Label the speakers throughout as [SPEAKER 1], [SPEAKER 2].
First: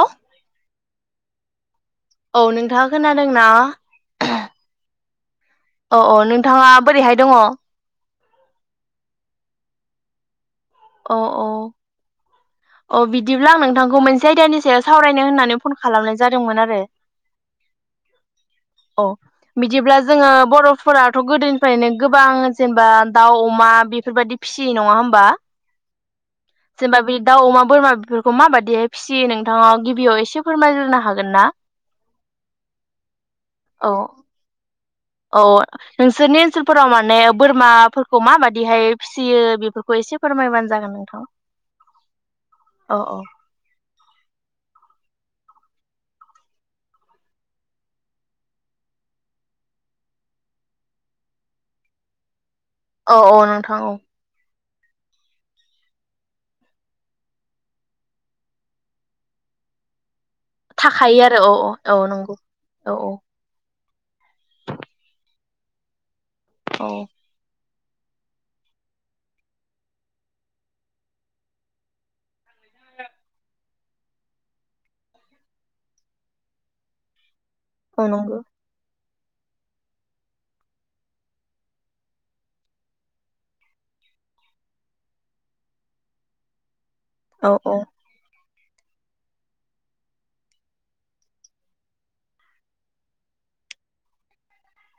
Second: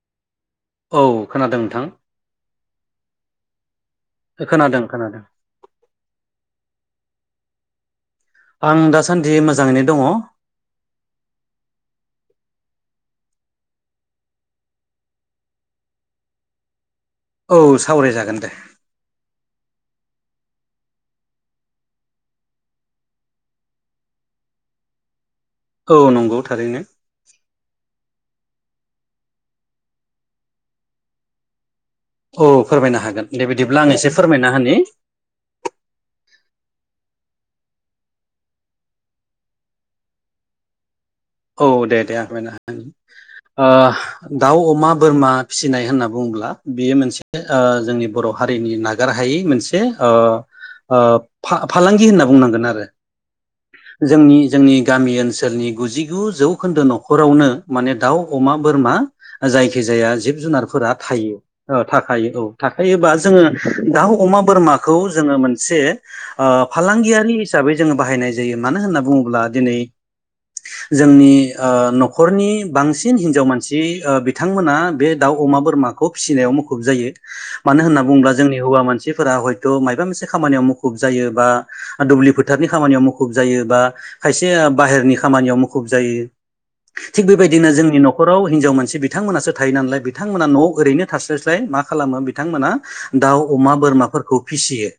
[SPEAKER 1] अ [unintelligible]
[SPEAKER 2] औ खोनादों नोंथां
[SPEAKER 1] नोंथाङा खोनादोंना
[SPEAKER 2] खोनादों खोनादों
[SPEAKER 1] अ अ नोंथाङा बोरैहाय दङ
[SPEAKER 2] आं दासानदि मोजाङैनो दङ
[SPEAKER 1] अ अ अ बिदिब्ला आं नोंथांखौ मोनसे आयदानि सायाव सावरायनो होननानै फन खालामनाय जादोंमोन आरो
[SPEAKER 2] औ सावरायजागोन दे।
[SPEAKER 1] औ बिदिब्ला जोङो बर'फोराथ' गोदोनिफ्रायनो गोबां जेनेबा दाउ अमा बेफोरबायदि फिसि। सि नङा होमबा
[SPEAKER 2] औ नंगौ थारैनो
[SPEAKER 1] जेनेबा बे दाउ अमा बोरमा बेफोर खौ माबादियै फियो नोंथाङा गिबियाव एसे फोरमायग्रोनो हागोनना
[SPEAKER 2] औ फोरमायनो हागोन दे बिदिब्ला
[SPEAKER 1] औ
[SPEAKER 2] आं एसे फोरमायना होनि
[SPEAKER 1] औ नोंसोरनि ओनसोलफोराव माने बोरमाफोरखौ माबादियैहाय फिसियो बेफोरखौ एसे एसे फोरमायबानो जागोन नोंथां।
[SPEAKER 2] औ दे दे आं होना होनि
[SPEAKER 1] औ औ
[SPEAKER 2] ओ दाउ अमा बोरमा फिसिनाय होनना बुङोब्ला बेयो मोनसे ओ जोंनि बर' हारिनि नागारहाय हायि मोनसे ओ ओ फा-फालांगि होनना बुंनांगोन आरो।
[SPEAKER 1] औ औ नोंथां औ।
[SPEAKER 2] जोंनि जोंनि गामि ओनसोलनि गुजि [unintelligible] जौखोन्दो न'खरावनो माने दाउ अमा बोरमा जायखि जाया जिब जुनारफोरा थायो औ थाखायो औ
[SPEAKER 1] औ औ
[SPEAKER 2] थाखायोबा जोङो दाउ अमा बोरमाखौ जोङो मोनसे ओ
[SPEAKER 1] औ
[SPEAKER 2] फालांगियारि हिसाबै जोङो बाहायनाय जायो मानो होनना बुङोब्ला दिनै जोंनि ओ न'खरनि बांसिन हिनजाव मानसि ओ बिथांमोना बे दाउ अमा बोरमाखौ फिसिनायाव मुखुब जायो। मानो होन्ना
[SPEAKER 1] औ
[SPEAKER 2] बुङोब्ला
[SPEAKER 1] नंगौ
[SPEAKER 2] जोंनि हौवा मानसि फोरा हयथ' मायबा मोनसे खामानियाव मुखुब जायो बा दुब्लि फोथारनि खामानियाव मुखुब जायो बा खायसे बाहेरनि खामानियाव मुखुब जायो थिग
[SPEAKER 1] औ
[SPEAKER 2] बेबायदिनो जोंनि न'खराव हिनजाव मानसि बिथांमोनासो थायो नालाय बिथांमोना न' ओरैनो थास्लायस्लाय मा खालामो बिथांमोना दाउ अमा बोरमाफोरखौ फिसियो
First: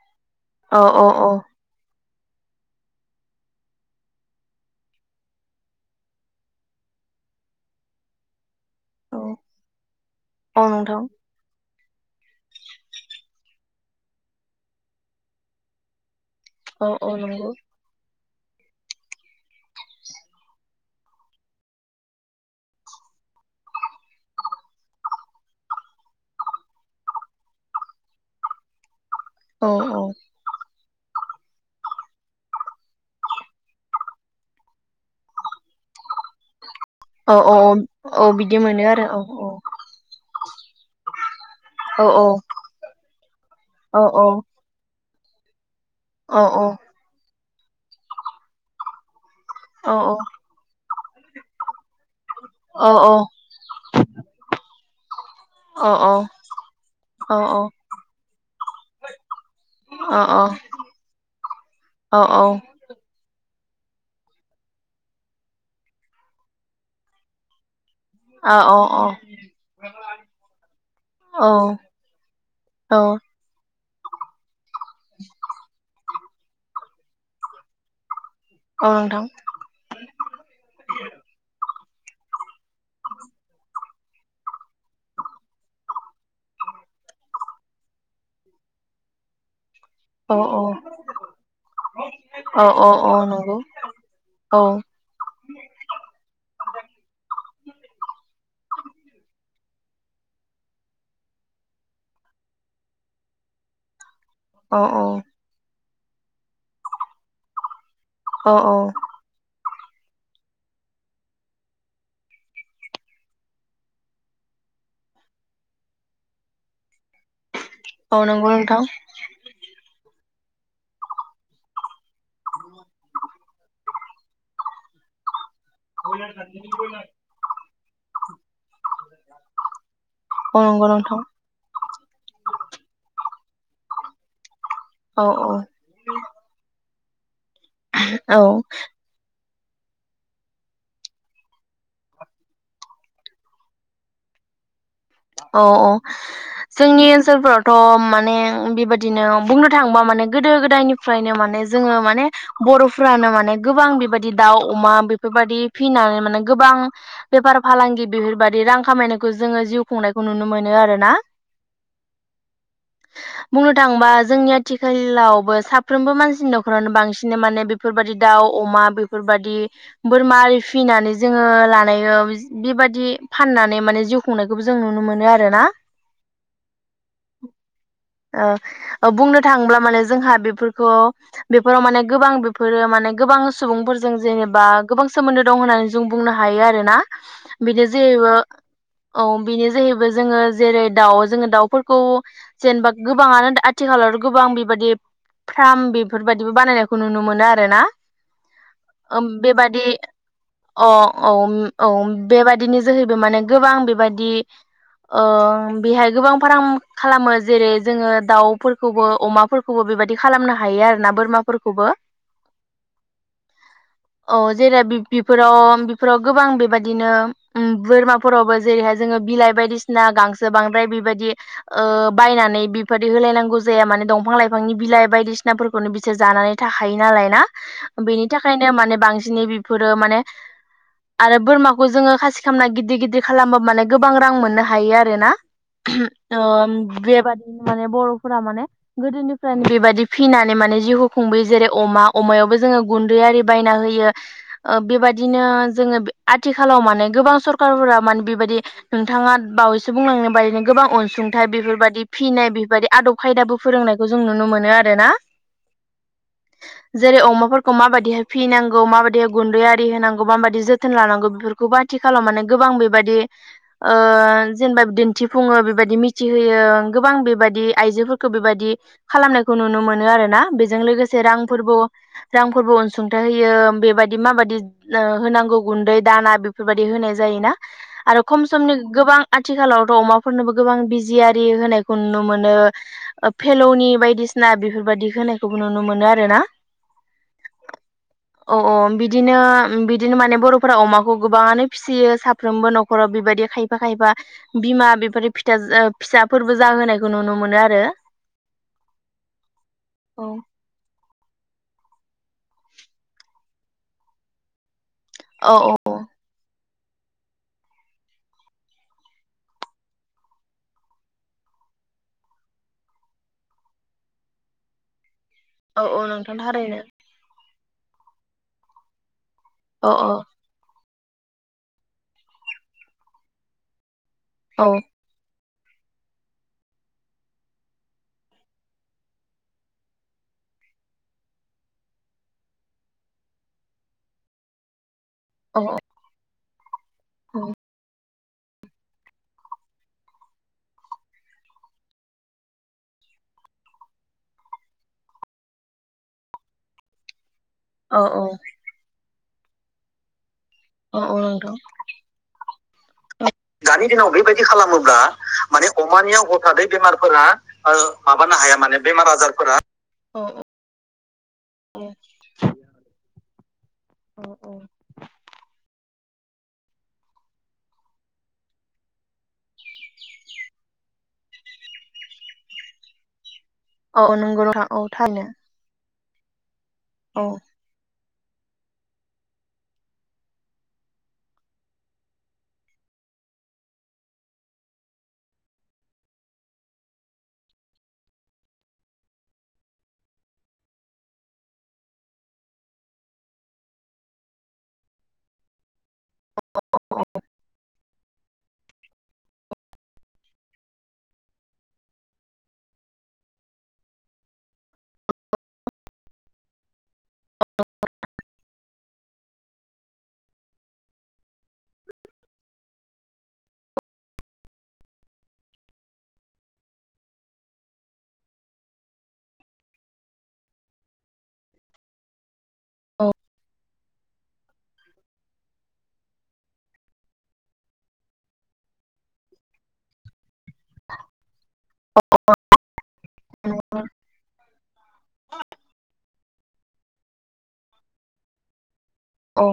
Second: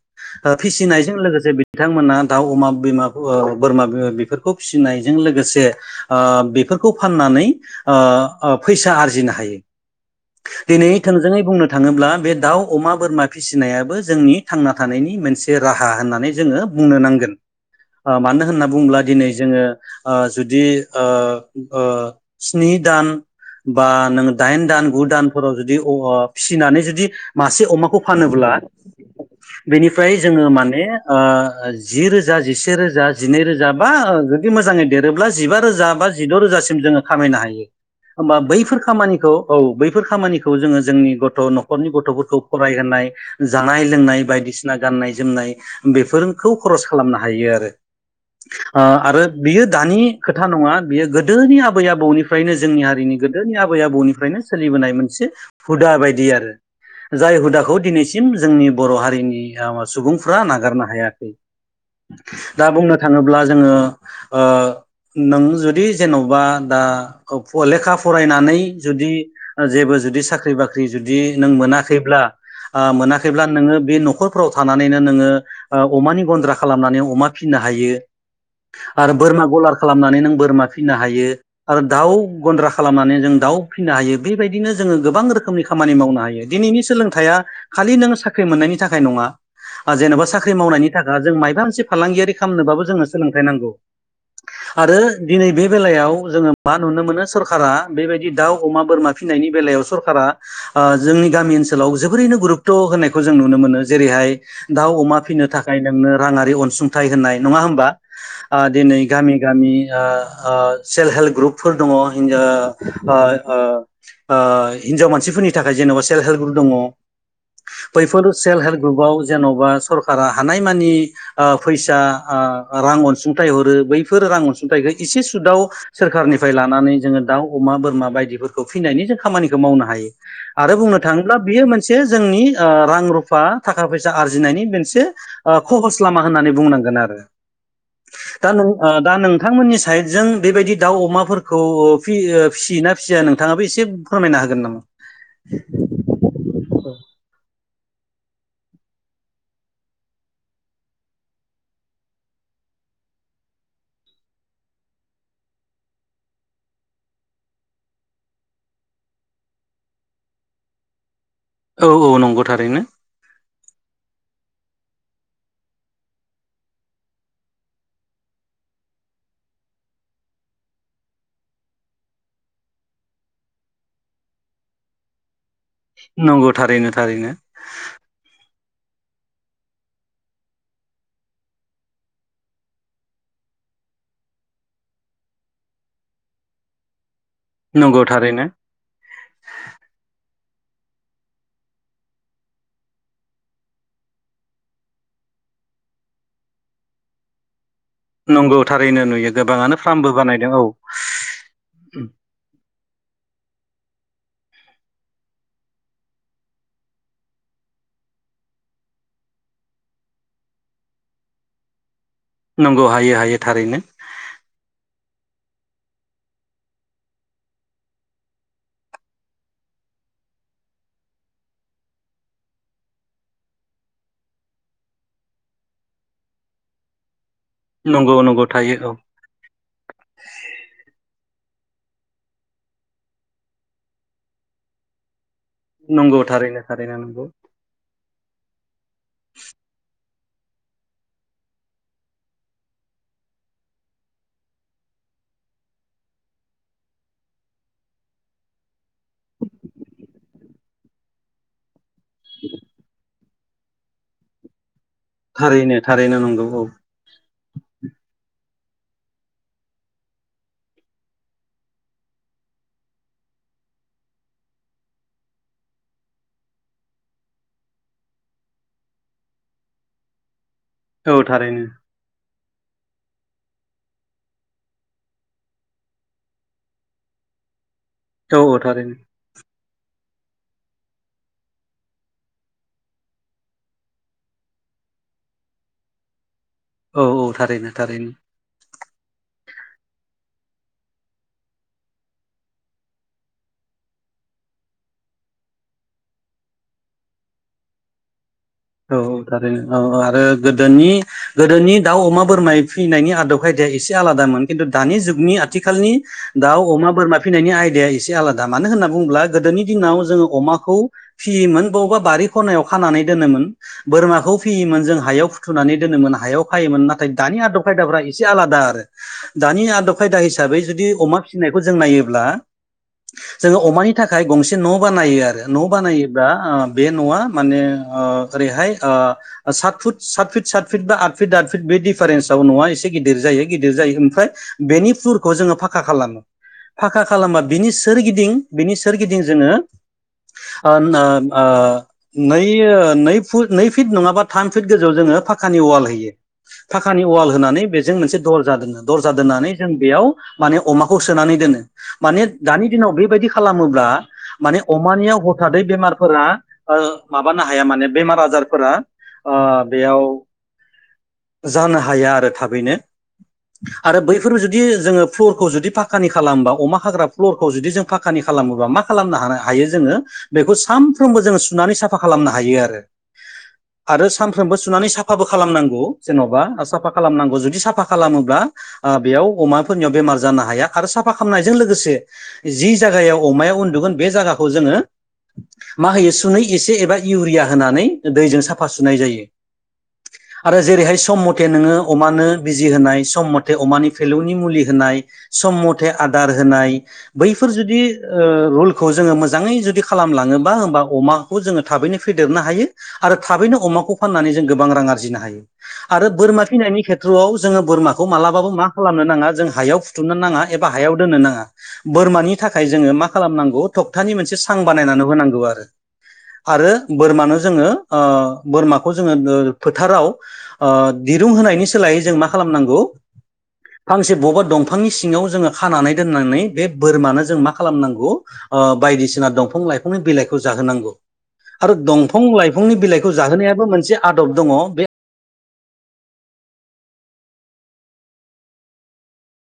[SPEAKER 2] ओ
[SPEAKER 1] औ औ
[SPEAKER 2] फिसिनायजों लोगोसे बिथांमोना दाउ अमा बिमा ओ बोरमा बेफोरखौ फिनायजों लोगोसे जे ओ बेफोरखौ फाननानै ओ ओ फैसा
[SPEAKER 1] औ
[SPEAKER 2] आरजिनो हायो
[SPEAKER 1] औ
[SPEAKER 2] दिनै
[SPEAKER 1] नोंथां
[SPEAKER 2] थोंजोङै बुंनो थाङोब्ला बे दाउ अमा बोरमा फिसिनायाबो जोंनि थांना थानायनि मोनसे राहा होननानै जोङो
[SPEAKER 1] औ
[SPEAKER 2] बुंनो
[SPEAKER 1] औ
[SPEAKER 2] नांगोन
[SPEAKER 1] नंगौ
[SPEAKER 2] ओ मानो होन्ना बुङोब्ला दिनै जोङो ओ जुदि ओ ओ स्नि दान बा नोङो दाइन दान गु दानफोराव जुदि [unintelligible] फिसिनानै जुदि मासे अमाखौ फानोब्ला
[SPEAKER 1] औ
[SPEAKER 2] बेनिफ्राय जोङो माने ओ जि रोजा जिसे रोजा जिनै रोजा बा जुदि मोजाङै देरोब्ला जिबा रोजा बा जिद' रोजासिम जोङो
[SPEAKER 1] औ
[SPEAKER 2] खामायनो हायो।
[SPEAKER 1] औ औ
[SPEAKER 2] होमबा
[SPEAKER 1] बिदि
[SPEAKER 2] बैफोर
[SPEAKER 1] मोनो आरो
[SPEAKER 2] खामानिखौ औ बैफोर खामानिखौ जोङो जोंनि गथ' न'खरनि
[SPEAKER 1] औ
[SPEAKER 2] गथ'फोरखौ फरायहोनाय। जानाय
[SPEAKER 1] औ
[SPEAKER 2] लोंनाय बायदिसिना गाननाय जोमनाय
[SPEAKER 1] औ
[SPEAKER 2] बेफोरखौ खरस खालामनो हायो आरो ओ आरो बि
[SPEAKER 1] औ
[SPEAKER 2] दानि खोथा नङा बियो गोदोनि आबै आबौनि फ्रायनो
[SPEAKER 1] औ
[SPEAKER 2] जोंनि हारिनि गोदोनि आबै आबौनिफ्रायनो सोलिबोनाय मोनसे
[SPEAKER 1] औ
[SPEAKER 2] हुदा
[SPEAKER 1] औ
[SPEAKER 2] बायदि आरो जाय
[SPEAKER 1] औ
[SPEAKER 2] हुदाखौ दिनैसिम जोंनि बर' हारिनि [unintelligible] सुबुंफ्रा नागारनो हायाखै दा बुंनो थाङोब्ला जोङो ओ नों जुदि जेन'बा दा [unintelligible] फरायनानै जुदि जेबो जुदि साख्रि बाख्रि जुदि नों
[SPEAKER 1] औ
[SPEAKER 2] मोनाखैब्ला ओ
[SPEAKER 1] औ
[SPEAKER 2] मोनाखैब्ला नोङो बे न'खरफोराव थानानैनो नोङो अमानि गन्द्रा खालामनानै अमा फिनो हायो। आरो
[SPEAKER 1] नोंथां
[SPEAKER 2] बोरमा गलार खालामनानै नों बोरमा फिनो हायो। आरो दाउ गन्द्रा खालामनानै जों दाउ फिसिनो हायो बेबायदिनो जोङो गोबां रोखोमनि खामानि मावनो हायो दिनै नि सोलोंथाइआ खालि नों साख्रि मोननायनि थाखाय नङा। जेन'बा
[SPEAKER 1] औ
[SPEAKER 2] साख्रि मावनायनि थाखाय जों मायाबा मोनसे फालांगियारि
[SPEAKER 1] औ औ
[SPEAKER 2] खालामनोबाबो जोङो
[SPEAKER 1] औ
[SPEAKER 2] सोलोंथाइ
[SPEAKER 1] नंगौ
[SPEAKER 2] नांगौ।
[SPEAKER 1] औ
[SPEAKER 2] आरो दिनै बे बेलायाव जोङो मा नुनो मोनो सरकारा बेबायदि दाउ अमा बोरमा फिनायनि बेलायाव सरकारा ओ जोंनि गामि ओनसोलाव जोबोरैनो गुरुतथ' होनायखौ जों नुनो मोनो जेरैहाय
[SPEAKER 1] औ औ
[SPEAKER 2] दाउ अमा फिनो थाखाय नोंनो राङारि अनसुंथाइ होनाय नङा होमबा
[SPEAKER 1] औ
[SPEAKER 2] ओ दिनै गामि गामि ओ ओ सेल्फ हेल्प ग्रुपफोर दङ हिजाव ओ ओ ओइ हिनजाव मानसिफोरनि थाखाय जेन'बा सेल्फ हेल्प ग्रुप दङ
[SPEAKER 1] औ
[SPEAKER 2] बैफोर
[SPEAKER 1] नंगौ
[SPEAKER 2] सेल्फ हेल्प
[SPEAKER 1] नोंथां
[SPEAKER 2] ग्रुपाव जेन'बा सरकारा हानायमानि ओ फैसा आं रां अनसुंथाइ हरो बैफोर रां अनसुंथाइखौ एसे सुदाव सोरखारनिफ्राय लानानै जोङो दाउ अमा बोरमा बायदिफोरखौ फिनायनि जों खामानिखौ मावनो हायो
[SPEAKER 1] औ
[SPEAKER 2] आरो
[SPEAKER 1] नंगौ
[SPEAKER 2] बुंनो
[SPEAKER 1] नोंथां
[SPEAKER 2] थाङोब्ला बियो मोनसे जोंनि ओ रां रुफ बा थाखा फैसा आर्जिनायनि मोनसे
[SPEAKER 1] औ
[SPEAKER 2] खहस लामा होननानै बुंनांगोन आरो दा
[SPEAKER 1] औ
[SPEAKER 2] नों आ दा नों नोंथांमोननि साइडजों बेबायदि दाउ अमाफोरखौ फि ओ फिसियोना फिसिया नोंथाङाबो इसे फोरमायना हागोन नामा
[SPEAKER 1] अ औ जोंनि ओनसोलफोराव थ माने बेबायदिनो बुंनो थाङोबा माने गोदो गोदायनिफ्रायनो माने जोङो माने बर फ्रानो माने गोबां बेबायदि दाउ अमा बेफोरबायदि फिसिनानै माने गोबां बेफार फालांगि बेफोरबायदि रां खामायनायखौ जोङो जिउ खुंनायखौ नुनो मोनो आरोना
[SPEAKER 2] औ औ नंगौ थारैनो
[SPEAKER 1] बुंनो थाङोबा जोंनि आथिखालावबो साफ्रोमबो मानसिनि न'खरावनो बांसिनै माने बेफोरबादि दाउ अमा बेफोर बादि बोरमा आरि फिनानै जोङो लानाय बेबायदि फाननानै माने जिउ खुंनो बेखौबो जों नुनो मोनो आरो ना
[SPEAKER 2] नंगौ थारैनो थारैनो
[SPEAKER 1] ओ बुंनो थाङोब्ला माने जोंहा बेफोरखौ बेफोराव माने गोबां बेफोरो माने गोबां सुबुंफोर जों जेनेबा गोबां सोमोन्दो दं होननानै जों बुंनो हायो आरोना बिनो
[SPEAKER 2] नंगौ
[SPEAKER 1] जे
[SPEAKER 2] थारैनो
[SPEAKER 1] बिनो जाहैबाय जों जेरै दाउ जोङो दाउफोरखौ जेनेबा गोबाङानो आथिखालाव गोबां बेबायदि फार्म बेफोरबायदिबो बानायनायखौ नुनो मोनो आरो ना
[SPEAKER 2] नंगौ थारैनो
[SPEAKER 1] ओम
[SPEAKER 2] नुयो गोबाङानो
[SPEAKER 1] बेबादि
[SPEAKER 2] फार्मबो बानायदों
[SPEAKER 1] अ औ औ बेबादिनि जो सोरबो माने गोबां बेबायदि ओ बेहाय गोबां फार्म खालामो जेरै जोङो दाउफोरखौबो अमाफोरखौबो बेबायदि खालामनो हायो आरोना बोरमाफोरखौबो
[SPEAKER 2] नंगौ हाय हायो थारैनो
[SPEAKER 1] औ जेरै बेफोराव बेफोराव गोबां बेबायदिनो उम बोरमाफोरावबो जेरैहाय जोङो बिलाइ बायदिसिना गांसो बांद्राय बेबायदि ओ बायनानै बेबायादि होलायनांगौ जाया माने दंफां लाइफांनि बिलाइ बायदिसिनाफोरखौनो बिसोर जानानै थाखायो नालाय ना
[SPEAKER 2] नंगौ
[SPEAKER 1] बेनि
[SPEAKER 2] नंगौ
[SPEAKER 1] थाखायनो
[SPEAKER 2] थायो औ
[SPEAKER 1] माने बांसिनै बेफोरो माने आरो बोरमाखौ जोङो खासि खालामामना गिदिर गिदिर खालामबा माने गोबां रां मोननो हायो आरोना
[SPEAKER 2] नंगौ थारैनो
[SPEAKER 1] ओम
[SPEAKER 2] थारैनो नंगौ
[SPEAKER 1] बेबादिनो माने बर'फोरा माने गोदोनिफ्रायनो बेबायदि फिनानै माने जिउखौ खुंबोयो जेरै अमा अमायावबो जोङो गुन्दै आरि बायना होयो ओ बेबा बिदिनो जोङो आथिखालाव माने गोबां सरखारफोरा माने बेबायदि नोंथाङा बावैसो बुंलांनो बायदिनो गोबां अनसुंथाइ बेफोरबायदि फिनाय बेबायदि आदब खायदाबो फोरोंनायखौ जों नुनो मोनो आरो रोना
[SPEAKER 2] थारैनो थारैनो नंगौ औ
[SPEAKER 1] जेरै अमाफोरखौ माबायदिहाय फिनां गौ माबायदि गुन्दै आरि होनांगौ माबायदि जोथोन लानांगौ बेफोरखौ बाथि खालामनानै गोबां बे बादि ओ जेनेबा दिन्थिफुङो बेबायदि मिथिहोयो गोबां बेबायदि आइ जोफोरखौ बेबायदि खालामनायखौ नुनो मोनो आरो ना बेजों
[SPEAKER 2] औ
[SPEAKER 1] लोगोसे
[SPEAKER 2] थारैनो
[SPEAKER 1] रांफोरबो रांफोरबो अनसुंथाइ होयो बेबायदि माबायदि होनांगौ गुन्दै दाना बेफोरबायदि होनाय जायोना आरो
[SPEAKER 2] औ
[SPEAKER 1] खम
[SPEAKER 2] औ
[SPEAKER 1] समनि
[SPEAKER 2] थारैनो
[SPEAKER 1] गोबां आथिखालावथ अमाफोरनोबो गोबां बिजियि होनायखौ नुनो मोनो फेलौनि बायदिसिना बेफोरबायदि होनायखौबो नुनो मोनो आरो ना
[SPEAKER 2] औ औ थारैनो थारैनो
[SPEAKER 1] अ बिदिनो बिदिनो माने बर फोरा अमाखौ गोबाङानो फिसियो सा साफ्रोमबो न'खराव बेबायदि खायफा खायफा बिमा बेफोर फिथ फिसाफोरबो जाहोनायखौ नुनो मोनो आरो
[SPEAKER 2] औ औ थार औ औ आरो गोदोनि गोदोनि दाउ अमा बोरमाय फैनायनि आदब खायदाया एसे आलादामोन खिन्थु दानि जुगनि
[SPEAKER 1] औ
[SPEAKER 2] आथिखालनि दाउ अमा बोरमा फिनायनि आयदाया एसे आलादा मानो होनना बुङोब्ला गोदोनि दिनाव जोङो अमाखौ फियोमोन बबावबा बारि खनायाव खानानै दोनोमोन बोरमाखौ फियोमोन जों हायाव फुथुनानै
[SPEAKER 1] औ औ
[SPEAKER 2] दोनोमोन
[SPEAKER 1] नोंथां
[SPEAKER 2] हायाव
[SPEAKER 1] थारैनो
[SPEAKER 2] खायोमोन नाथाय दानि आदब खायदाफ्रा एसे आलादा आरो दानि
[SPEAKER 1] औ
[SPEAKER 2] आदब
[SPEAKER 1] औ
[SPEAKER 2] खायदा हिसाबै जुदि अमा फिसिनायखौ जों नायोब्ला जोङो अमानि थाखाय गंसे
[SPEAKER 1] औ
[SPEAKER 2] न' बा नायो आरो न' बानायोबा बे न'आ माने ओ ओरैहाय ओ साथ फुत साथ फित साथ फित बा आथ फित आथ फिर बे डिफारेन्सआव नङा एसे गिदिर जायो गिदिर जायो ओफ्राय बेनि फुरखौ जोङो
[SPEAKER 1] औ
[SPEAKER 2] फाखा खालामो फाखा खालामा
[SPEAKER 1] औ
[SPEAKER 2] बिनि सोरगिदिं बिनि सोरगिदिं जोङो ओ ओ नै नै नै फिट नङाबा थाम फिट गोजौ फाखानि अवाल होयो अवाल होयो होनानै बेजों
[SPEAKER 1] औ
[SPEAKER 2] मोनसे दरजा दोनो दरजा दोननानै जों बेयाव माने अमाखौ
[SPEAKER 1] औ औ
[SPEAKER 2] सोनानै
[SPEAKER 1] नोंथां
[SPEAKER 2] दोनो माने दानि दिनाव बेबायदि खालामोब्ला
[SPEAKER 1] दानि दिनाव बेबायदि
[SPEAKER 2] माने
[SPEAKER 1] खालामोब्ला
[SPEAKER 2] अमानिया थादै
[SPEAKER 1] माने
[SPEAKER 2] बेमारफोरा
[SPEAKER 1] अमानियाव हथादै बेमारफोरा
[SPEAKER 2] माबानो हाया
[SPEAKER 1] ओ
[SPEAKER 2] माने बेमार
[SPEAKER 1] माबानो हाया
[SPEAKER 2] आजारफोरा
[SPEAKER 1] माने बेमार
[SPEAKER 2] ओ
[SPEAKER 1] आजारफोरा
[SPEAKER 2] बेयाव
[SPEAKER 1] औ
[SPEAKER 2] जानो हाया आरो थाबैनो आरो
[SPEAKER 1] औ
[SPEAKER 2] बैफोरबो जुदि जोङो फ्लरखौ जुदि फाख फाखानि खालामोबा अमा हाग्रा फ्लरखौ जुदि जों फाखानि खालामोबा मा खालामनो हा हायो जोङो बेखौ साम सानफ्रोमबो जोङो सुनानै साफा खालामनो हायो आरो आरो
[SPEAKER 1] औ औ नंगौ
[SPEAKER 2] सानफ्रोमबो
[SPEAKER 1] नोंथां औ
[SPEAKER 2] सुनानै साफाबो
[SPEAKER 1] थारैनो
[SPEAKER 2] खालामनांगौ जेन'बा साफा खालामनांगौ
[SPEAKER 1] औ
[SPEAKER 2] जुदि साफा खालामोब्ला बेयाव अमाफोरनियाव बेमार जानो हाया आरो साफा खालामनायजों लोगोसे जि जाय जि जायगायाव अमाया उनदुगोन बे जायगाखौ जोङो मा होयो सुनै एसे एबा इउरिया होनानै दैजों साफा सुनाय जायो
[SPEAKER 1] [inaudible]
[SPEAKER 2] आरो जेरैहाय सम मथे नोङो अमानो बिजि होनाय सम मथे अमानि फेलौनि मुलि होनाय सम मथे आदार होनाय बैफोर जुदि ओ रुलखौ जोङो मोजाङै जुदि खालामलाङोब बा होनबा अमाखौ जों थाबैनो फेदेरनो हायो आरो थाबैनो अमाखौ फाननानै जों गोबां रां आरजिनो हायो आरो बोरमा फिनायनि खे नआव जोङो बोरमाखौ मालाबाबो मा खालामनो नाङा जों हायाव फुथुनो नाङा एबा हायाव दोननो नाङा बोरमानि थाखाय जोङो मा खालामनांगौ थखथानि मोनसे स बानायनानै होनांगौ आरो आरो बोरमानो जोङो ओ बोरमाखौ जोङो ओ फोथाराव ओ दिरुं होनायनि सोलायै जों मा खालामनांगौ
[SPEAKER 1] औ
[SPEAKER 2] फांसे बबेबा दंफांनि सिङाव जोङो खानानै दोननानै बे बोरमानो जों मा खालामनांगौ बायदिसिना दंफां लाइफांनि बिलाइखौ जाहोनांगौ आरो दंफां लाइफांनि बिलाइखौ जाहोनायाबो मोनसे आदब दङ बे
[SPEAKER 1] औ